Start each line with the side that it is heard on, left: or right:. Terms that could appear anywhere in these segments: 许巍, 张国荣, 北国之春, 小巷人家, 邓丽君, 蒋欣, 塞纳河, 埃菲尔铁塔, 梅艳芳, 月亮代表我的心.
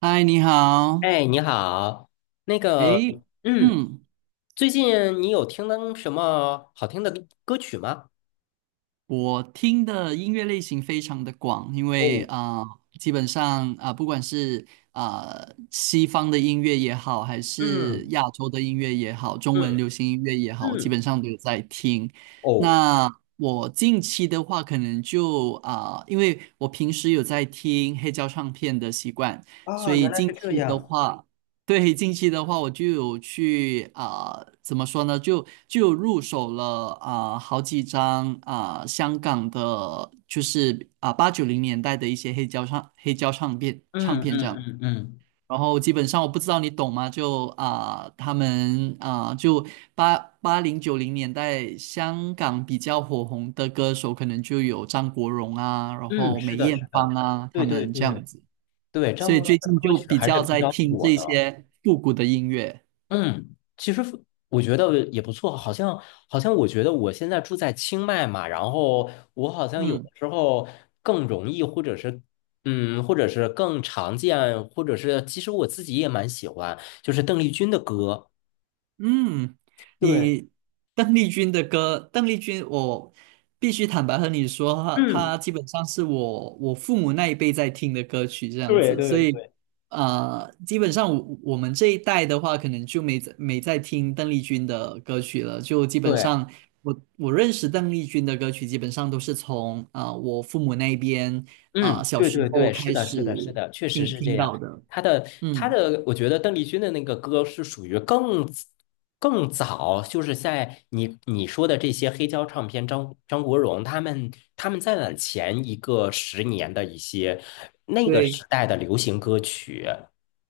right: 嗨，你好。
left: 哎，你好，那个，
right: 诶，
left: 嗯，
right: 嗯，
left: 最近你有听到什么好听的歌曲吗？
right: 我听的音乐类型非常的广，因为
left: 哦，
right: 基本上不管是西方的音乐也好，还是
left: 嗯
right: 亚洲的音乐也好，中文
left: 嗯
right: 流行音乐也好，我基
left: 嗯，
right: 本上都有在听。
left: 哦，
right: 那我近期的话，可能就因为我平时有在听黑胶唱片的习惯，所
left: 啊，
right: 以
left: 原来是
right: 近
left: 这
right: 期的
left: 样。
right: 话。对，近期的话，我就有去怎么说呢？就有入手了好几张香港的，就是啊80、90年代的一些黑胶唱黑胶唱片唱
left: 嗯
right: 片这样。
left: 嗯嗯嗯
right: 然后基本上我不知道你懂吗？就他们就八零九零年代香港比较火红的歌手，可能就有张国荣啊，然
left: 嗯，
right: 后
left: 是
right: 梅
left: 的，
right: 艳
left: 是
right: 芳
left: 的，
right: 啊，他
left: 对对
right: 们这
left: 对
right: 样子。
left: 对，张
right: 所以
left: 国荣
right: 最
left: 的
right: 近
left: 歌
right: 就
left: 曲
right: 比
left: 还是
right: 较
left: 比
right: 在
left: 较
right: 听
left: 火
right: 这
left: 的。
right: 些复古的音乐。
left: 嗯，其实我觉得也不错，好像我觉得我现在住在清迈嘛，然后我好像有
right: 嗯。
left: 的时候更容易，或者是或者是更常见，或者是其实我自己也蛮喜欢，就是邓丽君的歌。
right: 嗯，
left: 对，
right: 你邓丽君的歌，邓丽君，我必须坦白和你说，她
left: 嗯，
right: 她基本上是我父母那一辈在听的歌曲这样
left: 对
right: 子，
left: 对
right: 所以
left: 对，
right: 基本上我们这一代的话，可能就没在听邓丽君的歌曲了，就基本
left: 对。
right: 上我认识邓丽君的歌曲，基本上都是从我父母那边
left: 嗯，
right: 小
left: 对
right: 时
left: 对
right: 候
left: 对，是
right: 开
left: 的，
right: 始
left: 是的，是的，确实
right: 听
left: 是这
right: 听
left: 样。
right: 到的，
left: 他的他
right: 嗯，
left: 的，我觉得邓丽君的那个歌是属于更早，就是在你说的这些黑胶唱片，张国荣他们在往前一个十年的一些那个
right: 对。
left: 时代的流行歌曲。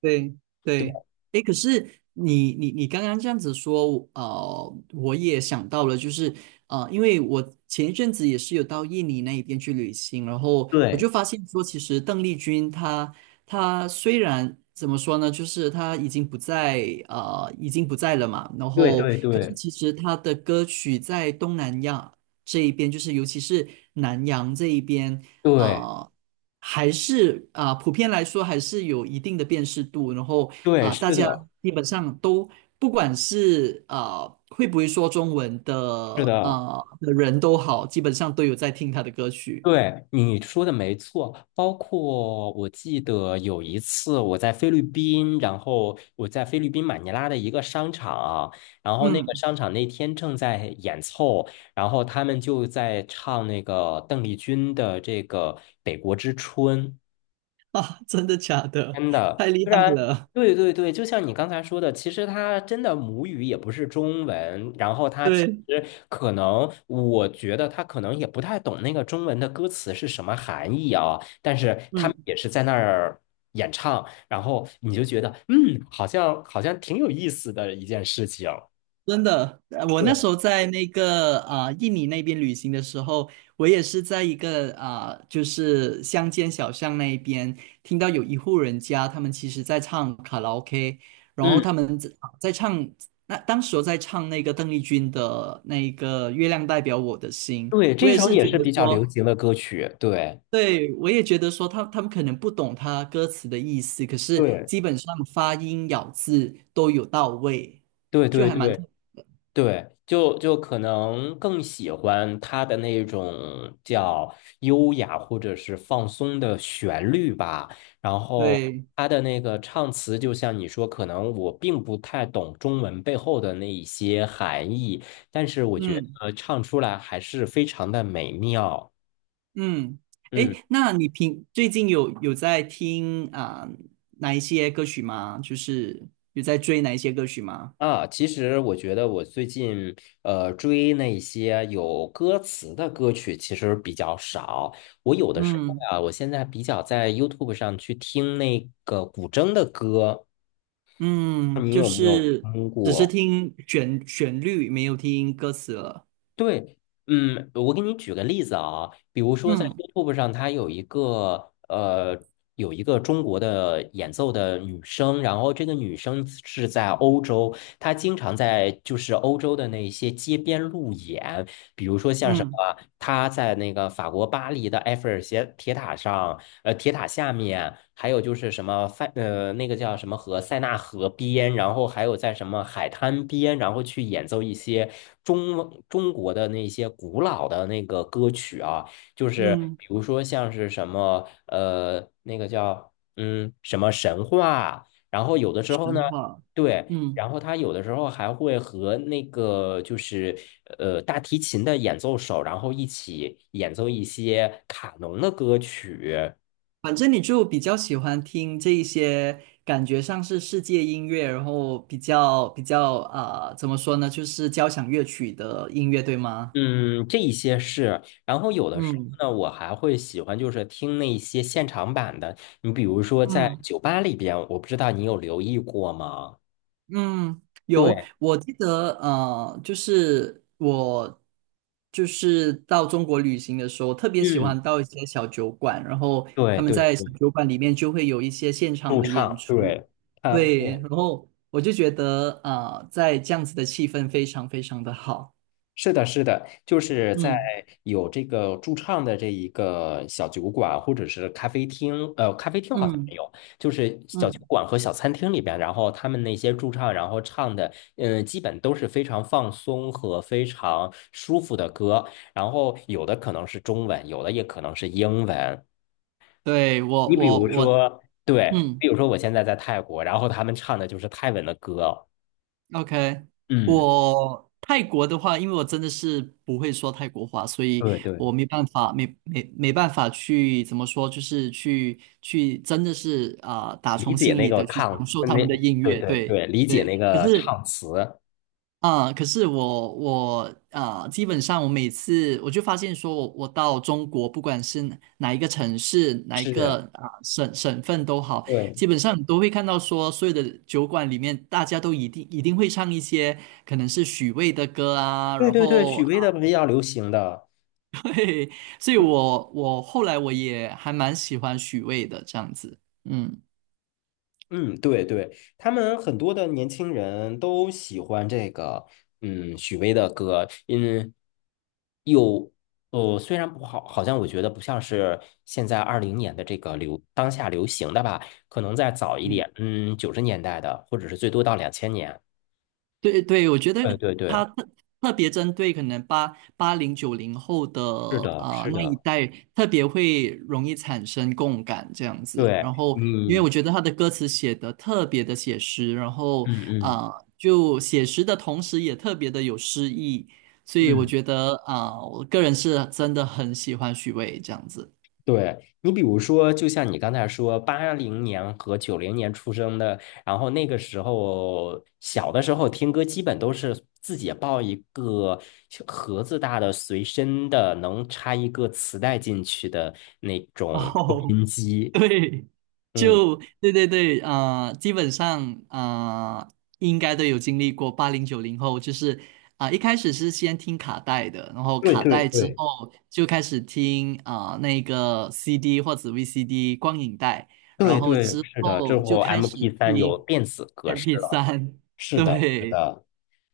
right: 对对，
left: 对
right: 哎，可是你刚刚这样子说，我也想到了，就是因为我前一阵子也是有到印尼那一边去旅行，然后我
left: 对
right: 就发现说，其实邓丽君她虽然怎么说呢，就是她已经不在已经不在了嘛，然
left: 对
right: 后
left: 对
right: 可是
left: 对
right: 其实她的歌曲在东南亚这一边，就是尤其是南洋这一边。啊、
left: 对
right: 呃还是普遍来说还是有一定的辨识度，然后
left: 对，
right: 大
left: 是
right: 家
left: 的，
right: 基本上都不管是会不会说中文
left: 是
right: 的
left: 的。
right: 人都好，基本上都有在听他的歌曲。
left: 对，你说的没错，包括我记得有一次我在菲律宾，然后我在菲律宾马尼拉的一个商场，然后那个
right: 嗯，
left: 商场那天正在演奏，然后他们就在唱那个邓丽君的这个《北国之春》。
right: 啊，真的假的？
left: 真的，
right: 太厉
left: 虽
right: 害
left: 然。
right: 了，
left: 对对对，就像你刚才说的，其实他真的母语也不是中文，然后他其
right: 对，
left: 实可能，我觉得他可能也不太懂那个中文的歌词是什么含义啊，但是他们
right: 嗯。
left: 也是在那儿演唱，然后你就觉得，好像挺有意思的一件事情。
right: 真的，我那
left: 对，
right: 时候在那个印尼那边旅行的时候，我也是在一个就是乡间小巷那一边，听到有一户人家，他们其实在唱卡拉 OK，然后他
left: 嗯，
right: 们在唱，那当时我在唱那个邓丽君的那个《月亮代表我的心》，
left: 对，
right: 我
left: 这
right: 也
left: 首
right: 是
left: 也
right: 觉
left: 是
right: 得
left: 比较流
right: 说，
left: 行的歌曲，对，
right: 对，我也觉得说他们可能不懂他歌词的意思，可是
left: 对，
right: 基本上发音咬字都有到位，
left: 对
right: 就
left: 对
right: 还蛮特
left: 对，对，就可能更喜欢他的那种叫优雅或者是放松的旋律吧。然后
right: 对。
left: 他的那个唱词，就像你说，可能我并不太懂中文背后的那一些含义，但是我觉
right: 嗯
left: 得唱出来还是非常的美妙。
right: 嗯，
left: 嗯。
right: 诶，那你平最近有在听哪一些歌曲吗？就是有在追哪一些歌曲吗？
left: 啊，其实我觉得我最近追那些有歌词的歌曲其实比较少。我有的时候
right: 嗯
left: 啊，我现在比较在 YouTube 上去听那个古筝的歌，
right: 嗯，
left: 你
right: 就
left: 有没有
right: 是
left: 听
right: 只是
left: 过？
right: 听旋律，没有听歌词了。
left: 对，嗯，我给你举个例子啊，比如说在
right: 嗯
left: YouTube 上，它有一个有一个中国的演奏的女生，然后这个女生是在欧洲，她经常在就是欧洲的那些街边路演。比如说像什
right: 嗯
left: 么，他在那个法国巴黎的埃菲尔斜铁塔上，铁塔下面，还有就是什么塞，那个叫什么河，塞纳河边，然后还有在什么海滩边，然后去演奏一些中国的那些古老的那个歌曲啊，就是
right: 嗯，
left: 比如说像是什么，那个叫什么神话啊，然后有的时候呢。
right: 神话。
left: 对，
right: 嗯，
left: 然后他有的时候还会和那个就是大提琴的演奏手，然后一起演奏一些卡农的歌曲，
right: 反正你就比较喜欢听这一些感觉上是世界音乐，然后比较怎么说呢，就是交响乐曲的音乐，对吗？
left: 嗯，这一些是。然后有的时
right: 嗯
left: 候呢，我还会喜欢就是听那些现场版的，你比如说在
right: 嗯。
left: 酒吧里边，我不知道你有留意过吗？
right: 嗯，有，
left: 对，
right: 我记得，就是我就是到中国旅行的时候，特别喜
left: 嗯，
right: 欢到一些小酒馆，然后
left: 对
right: 他们
left: 对
right: 在
left: 对，
right: 小酒馆里面就会有一些现场
left: 驻
right: 的演
left: 唱，
right: 出，
left: 对，他
right: 对，
left: 对。
right: 然后我就觉得，在这样子的气氛非常非常的好，
left: 是的，是的，就是在
right: 嗯
left: 有这个驻唱的这一个小酒馆或者是咖啡厅，咖啡厅好像没
right: 嗯
left: 有，就是小酒
right: 嗯，
left: 馆和小餐厅里边，然后他们那些驻唱，然后唱的，基本都是非常放松和非常舒服的歌，然后有的可能是中文，有的也可能是英文。
right: 对，我
left: 你比
right: 我
left: 如
right: 我，
left: 说，对，
right: 嗯。
left: 比如说我现在在泰国，然后他们唱的就是泰文的歌，
right: OK，
left: 嗯，
right: 我泰国的话，因为我真的是不会说泰国话，所以
left: 对对。
right: 我没办法，没办法去怎么说，就是去真的是打
left: 理
right: 从
left: 解
right: 心
left: 那
right: 里
left: 个
right: 的去享
left: 抗，
right: 受
left: 那，
right: 他们的音
left: 对
right: 乐，
left: 对
right: 对
left: 对，理解
right: 对。
left: 那
right: 可
left: 个
right: 是
left: 唱词
right: 可是我基本上我每次我就发现说我，我到中国，不管是哪一个城市、哪一
left: 是。
right: 个省份都好，
left: 对
right: 基本上你都会看到说，所有的酒馆里面，大家都一定会唱一些可能是许巍的歌啊，
left: 对
right: 然
left: 对对，
right: 后
left: 许
right: 啊，
left: 巍的比较流行的，
right: 嘿，所以
left: 嗯
right: 我后来我也还蛮喜欢许巍的这样子，嗯
left: 嗯，对对，他们很多的年轻人都喜欢这个，嗯，许巍的歌，嗯，有，虽然不好，好像我觉得不像是现在二零年的这个当下流行的吧，可能再早一
right: 嗯。
left: 点，嗯，90年代的，或者是最多到2000年，
right: 对对，我觉得
left: 对对
right: 他
left: 对，
right: 特特别针对可能八零九零后的
left: 是的，是
right: 那一
left: 的。
right: 代，特别会容易产生共感这样子。
left: 对，
right: 然后，因为
left: 嗯，
right: 我觉得他的歌词写的特别的写实，然后
left: 嗯嗯
right: 啊，就写实的同时也特别的有诗意，所以我
left: 嗯，
right: 觉得我个人是真的很喜欢许巍这样子。
left: 对，你比如说，就像你刚才说，80年和90年出生的，然后那个时候小的时候听歌，基本都是自己抱一个小盒子大的随身的，能插一个磁带进去的那 种收
right: 哦，
left: 音 机。
right: 对，
left: 嗯，
right: 就对对对，啊，基本上啊，应该都有经历过八零九零后，就是一开始是先听卡带的，然后
left: 对
right: 卡
left: 对
right: 带之
left: 对
right: 后就开始听那个 CD 或者 VCD 光影带，然
left: 对
right: 后
left: 对，
right: 之
left: 是的，之
right: 后就
left: 后
right: 开
left: m
right: 始
left: p 三有
right: 听
left: 电子格
right: m
left: 式
right: p
left: 了。
right: 三，
left: 是的，是
right: 对，
left: 的。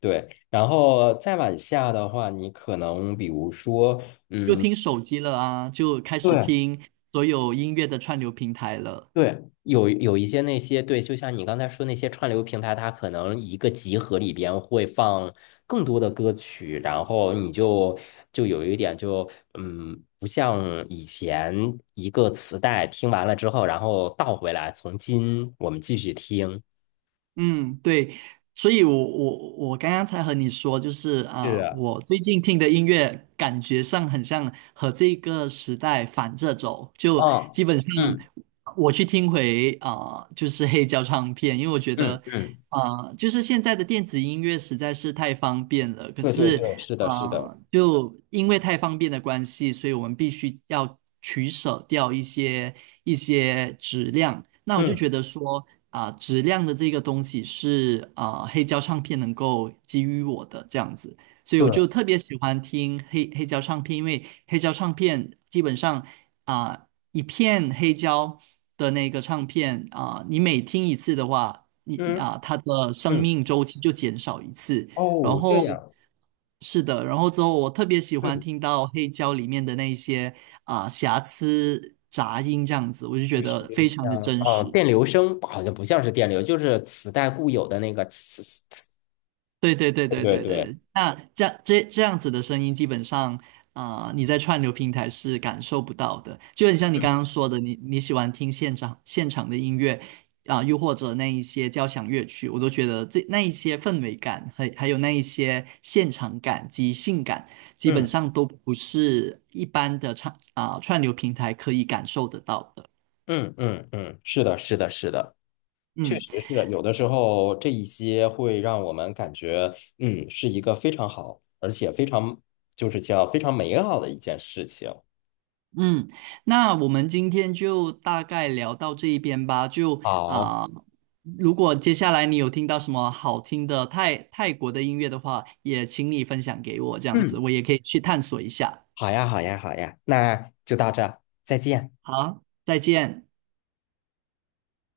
left: 对，然后再往下的话，你可能比如说，
right: 就
left: 嗯，
right: 听手机了啊，就开始
left: 对
right: 听所有音乐的串流平台了。
left: 对，有一些那些对，就像你刚才说那些串流平台，它可能一个集合里边会放更多的歌曲，然后你就有一点不像以前一个磁带听完了之后，然后倒回来，从新我们继续听。
right: 嗯，对，所以我刚刚才和你说，就是
left: 是啊，
right: 我最近听的音乐感觉上很像和这个时代反着走，就
left: 嗯
right: 基本上
left: 嗯
right: 我去听回就是黑胶唱片，因为我觉
left: 嗯
right: 得
left: 嗯，
right: 就是现在的电子音乐实在是太方便了，可
left: 对对
right: 是
left: 对，是的，是的，
right: 就因为太方便的关系，所以我们必须要取舍掉一些质量。那我就
left: 嗯，
right: 觉得说，质量的这个东西是黑胶唱片能够给予我的这样子，所以
left: 对，
right: 我就特别喜欢听黑胶唱片，因为黑胶唱片基本上一片黑胶的那个唱片你每听一次的话，你
left: 嗯
right: 它的生
left: 嗯，
right: 命周期就减少一次。然
left: 哦，这
right: 后
left: 样。
right: 是的，然后之后我特别喜欢
left: 嗯。
right: 听到黑胶里面的那一些瑕疵杂音这样子，我就觉得
left: 就是
right: 非常的
left: 像
right: 真
left: 啊，
right: 实。
left: 电流声好像不像是电流，就是磁带固有的那个磁磁磁。
right: 对对对对
left: 对对
right: 对对
left: 对，
right: 对，那这样这样子的声音，基本上，啊，你在串流平台是感受不到的。就很像你
left: 嗯
right: 刚刚说的，你喜欢听现场的音乐又或者那一些交响乐曲，我都觉得这那一些氛围感，还有那一些现场感、及性感，基本
left: 嗯
right: 上都不是一般的唱串流平台可以感受得到的。
left: 嗯嗯嗯，是的，是的，是的，确
right: 嗯。
left: 实是的。有的时候这一些会让我们感觉，嗯，是一个非常好，而且非常就是叫非常美好的一件事情。
right: 嗯，那我们今天就大概聊到这一边吧。就
left: 好，
right: 如果接下来你有听到什么好听的泰国的音乐的话，也请你分享给我，这样子
left: 嗯，
right: 我也可以去探索一下。
left: 好呀，好呀，好呀，那就到这儿，再见。
right: 好，再见。